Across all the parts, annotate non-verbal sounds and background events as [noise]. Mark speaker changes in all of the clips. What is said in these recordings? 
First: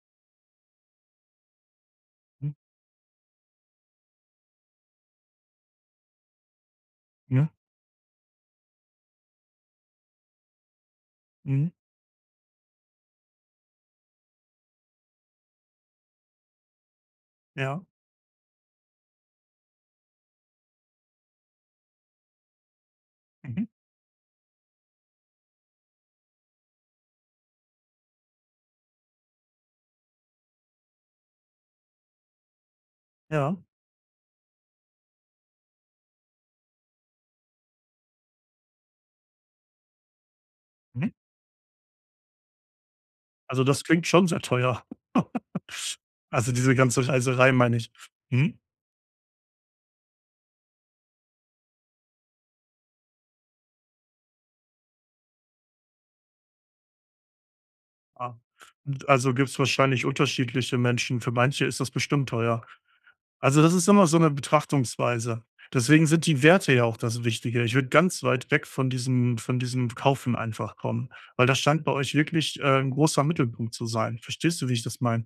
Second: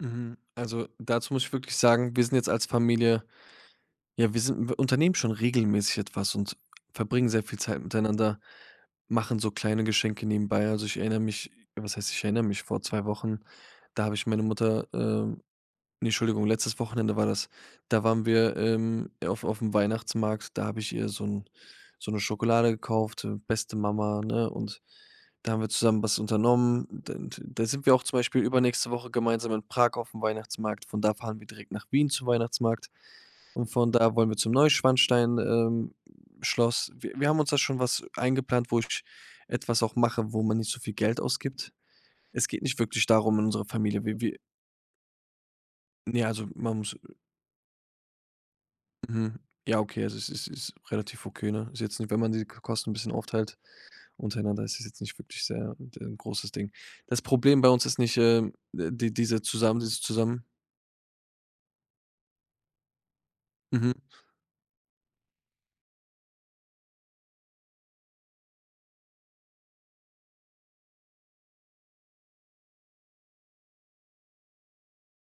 Speaker 1: Mhm, also, dazu muss ich wirklich sagen, wir sind jetzt
Speaker 2: Mhm.
Speaker 1: als Familie ja, wir sind wir unternehmen schon regelmäßig etwas und verbringen sehr
Speaker 2: Ja.
Speaker 1: viel Zeit miteinander, machen so kleine Geschenke nebenbei. Also, ich erinnere mich
Speaker 2: Mhm.
Speaker 1: was heißt, ich erinnere mich, vor 2 Wochen, da habe ich meine Mutter, ähm ne, Entschuldigung, letztes Wochenende war das,
Speaker 2: Ja.
Speaker 1: da waren wir im auf aufm Weihnachtsmarkt, da hab ich ihr so 'n so 'ne Schokolade gekauft, ähm,
Speaker 2: Mhm.
Speaker 1: beste Mama, ne? Und da haben wir zusammen was unternommen. Dann dann da sind wir auch zum Beispiel übernächste Woche gemeinsam in Prag aufm Weihnachtsmarkt. Von da fahren direkt nach Wien zum Weihnachtsmarkt
Speaker 2: Ja.
Speaker 1: und von da wollen wir zum Neuschwanstein ähm, Schloss. Wi wir haben uns da schon was eingeplant, wo ich etwas auch mache, wo man nicht so viel
Speaker 2: Mhm.
Speaker 1: Geld ausgibt. Es geht nicht wirklich darum in
Speaker 2: Also,
Speaker 1: unserer
Speaker 2: das
Speaker 1: Familie.
Speaker 2: klingt
Speaker 1: Wi
Speaker 2: schon
Speaker 1: wi
Speaker 2: sehr teuer. [laughs]
Speaker 1: Ne, also
Speaker 2: Also diese
Speaker 1: man muss, äh
Speaker 2: ganze Reiserei, meine ich. Mhm.
Speaker 1: Mhm, ja, okay, also es ist ist ist relativ okay, ne? Ist jetzt nicht wenn man die Ko Kosten 'n bisschen aufteilt untereinander, ist es jetzt nicht wirklich sehr 'n d großes Ding. Das Problem bei uns ist nicht,
Speaker 2: Ah.
Speaker 1: ähm,
Speaker 2: Und,
Speaker 1: die
Speaker 2: also
Speaker 1: diese
Speaker 2: gibt's
Speaker 1: zusammen dieses
Speaker 2: wahrscheinlich
Speaker 1: zusammen
Speaker 2: unterschiedliche Menschen. Für manche ist das bestimmt teuer. Also, das ist
Speaker 1: Mhm.
Speaker 2: immer so 'ne Betrachtungsweise. Deswegen sind die Werte ja auch das Wichtige. Ich würde ganz weit weg von diesem von diesem Kaufen einfach kommen, weil das scheint bei euch wirklich, äh, 'n großer Mittelpunkt zu sein. Verstehst du, wie ich das meine?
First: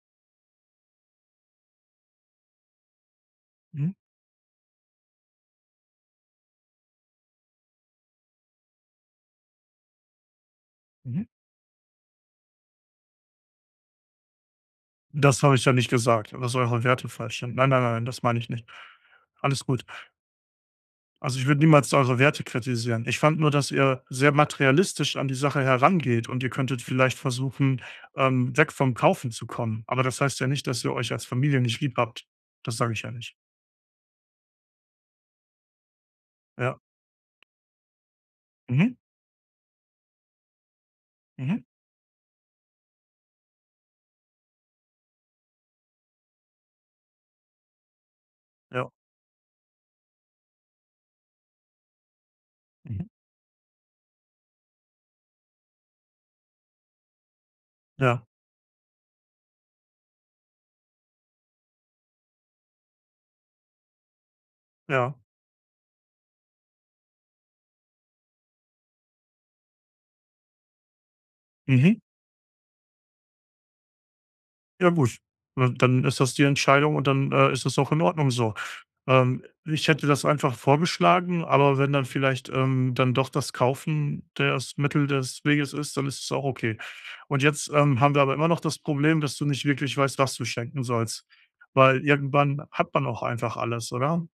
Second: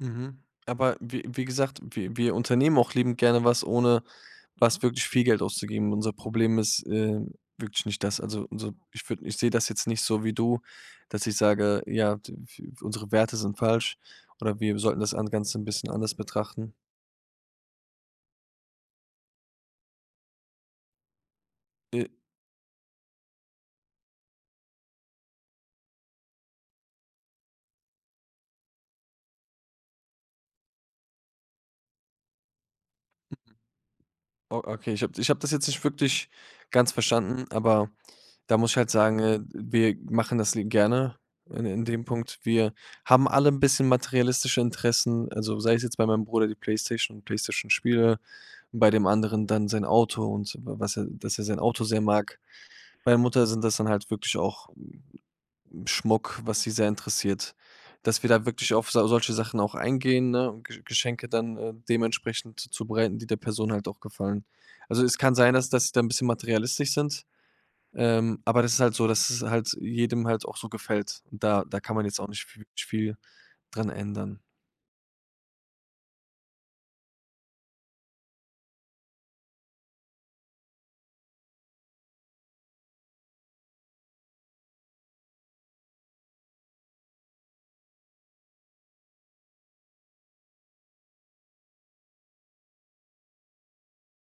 Speaker 1: Mhm, aber wie wie gesagt, wir wir unternehmen auch liebend gerne was,
Speaker 2: Mhm.
Speaker 1: ohne was wirklich viel Geld auszugeben. Unser Problem ist, ähm, wirklich nicht das. Also, unser ich würd ich sehe das jetzt nicht so wie du, dass
Speaker 2: Mhm.
Speaker 1: ich sage: „Ja, d w unsere Werte sind falsch oder wir sollten das an
Speaker 2: Das habe
Speaker 1: Ganze
Speaker 2: ich
Speaker 1: 'n
Speaker 2: ja nicht
Speaker 1: bisschen anders
Speaker 2: gesagt, dass
Speaker 1: betrachten.”
Speaker 2: eure Werte falsch sind. Nein, nein, nein, nein, das meine ich nicht. Alles gut. Also, ich würde niemals
Speaker 1: E
Speaker 2: eure Werte kritisieren. Ich fand nur, dass ihr sehr materialistisch an die Sache herangeht und ihr könntet vielleicht versuchen, ähm, weg vom Kaufen zu kommen. Aber das heißt ja nicht, dass ihr euch als Familie nicht lieb habt. Das sage ich ja nicht.
Speaker 1: O okay, ich hab ich hab das jetzt nicht wirklich
Speaker 2: Ja.
Speaker 1: ganz verstanden, aber da muss ich halt
Speaker 2: Mhm.
Speaker 1: sagen, äh, wir machen das i gerne
Speaker 2: Mhm.
Speaker 1: in in dem Punkt. Wir haben alle 'n bisschen materialistische Interessen, also, sei es jetzt bei meinem Bruder die Playstation, Playstation Spiele, bei
Speaker 2: Ja.
Speaker 1: dem anderen dann sein Auto und was er dass er sein Auto sehr mag.
Speaker 2: Mhm.
Speaker 1: Bei der Mutter sind das dann halt wirklich auch Schmuck, was sie sehr interessiert,
Speaker 2: Ja.
Speaker 1: dass wir da wirklich auf sa solche Sachen auch eingehen, ne, und Ge Geschenke dann, äh, dementsprechend zubereiten, die der Person halt auch gefallen. Also, es
Speaker 2: Ja.
Speaker 1: kann sein, dass das da 'n bisschen materialistisch sind, ähm, aber das ist halt so, dass es halt jedem halt auch so gefällt und da da kann
Speaker 2: Mhm.
Speaker 1: man jetzt auch nicht v wirklich viel dran ändern.
Speaker 2: Ja gut, ne, dann ist das die Entscheidung und dann, äh, ist das auch in Ordnung so. Ähm, ich hätte das einfach vorgeschlagen, aber wenn dann vielleicht, ähm, dann doch das Kaufen das Mittel des Weges ist, dann ist es auch okay. Und jetzt, ähm, haben wir aber immer noch das Problem, dass du nicht wirklich weißt, was du schenken sollst, weil irgendwann hat man auch einfach alles, oder?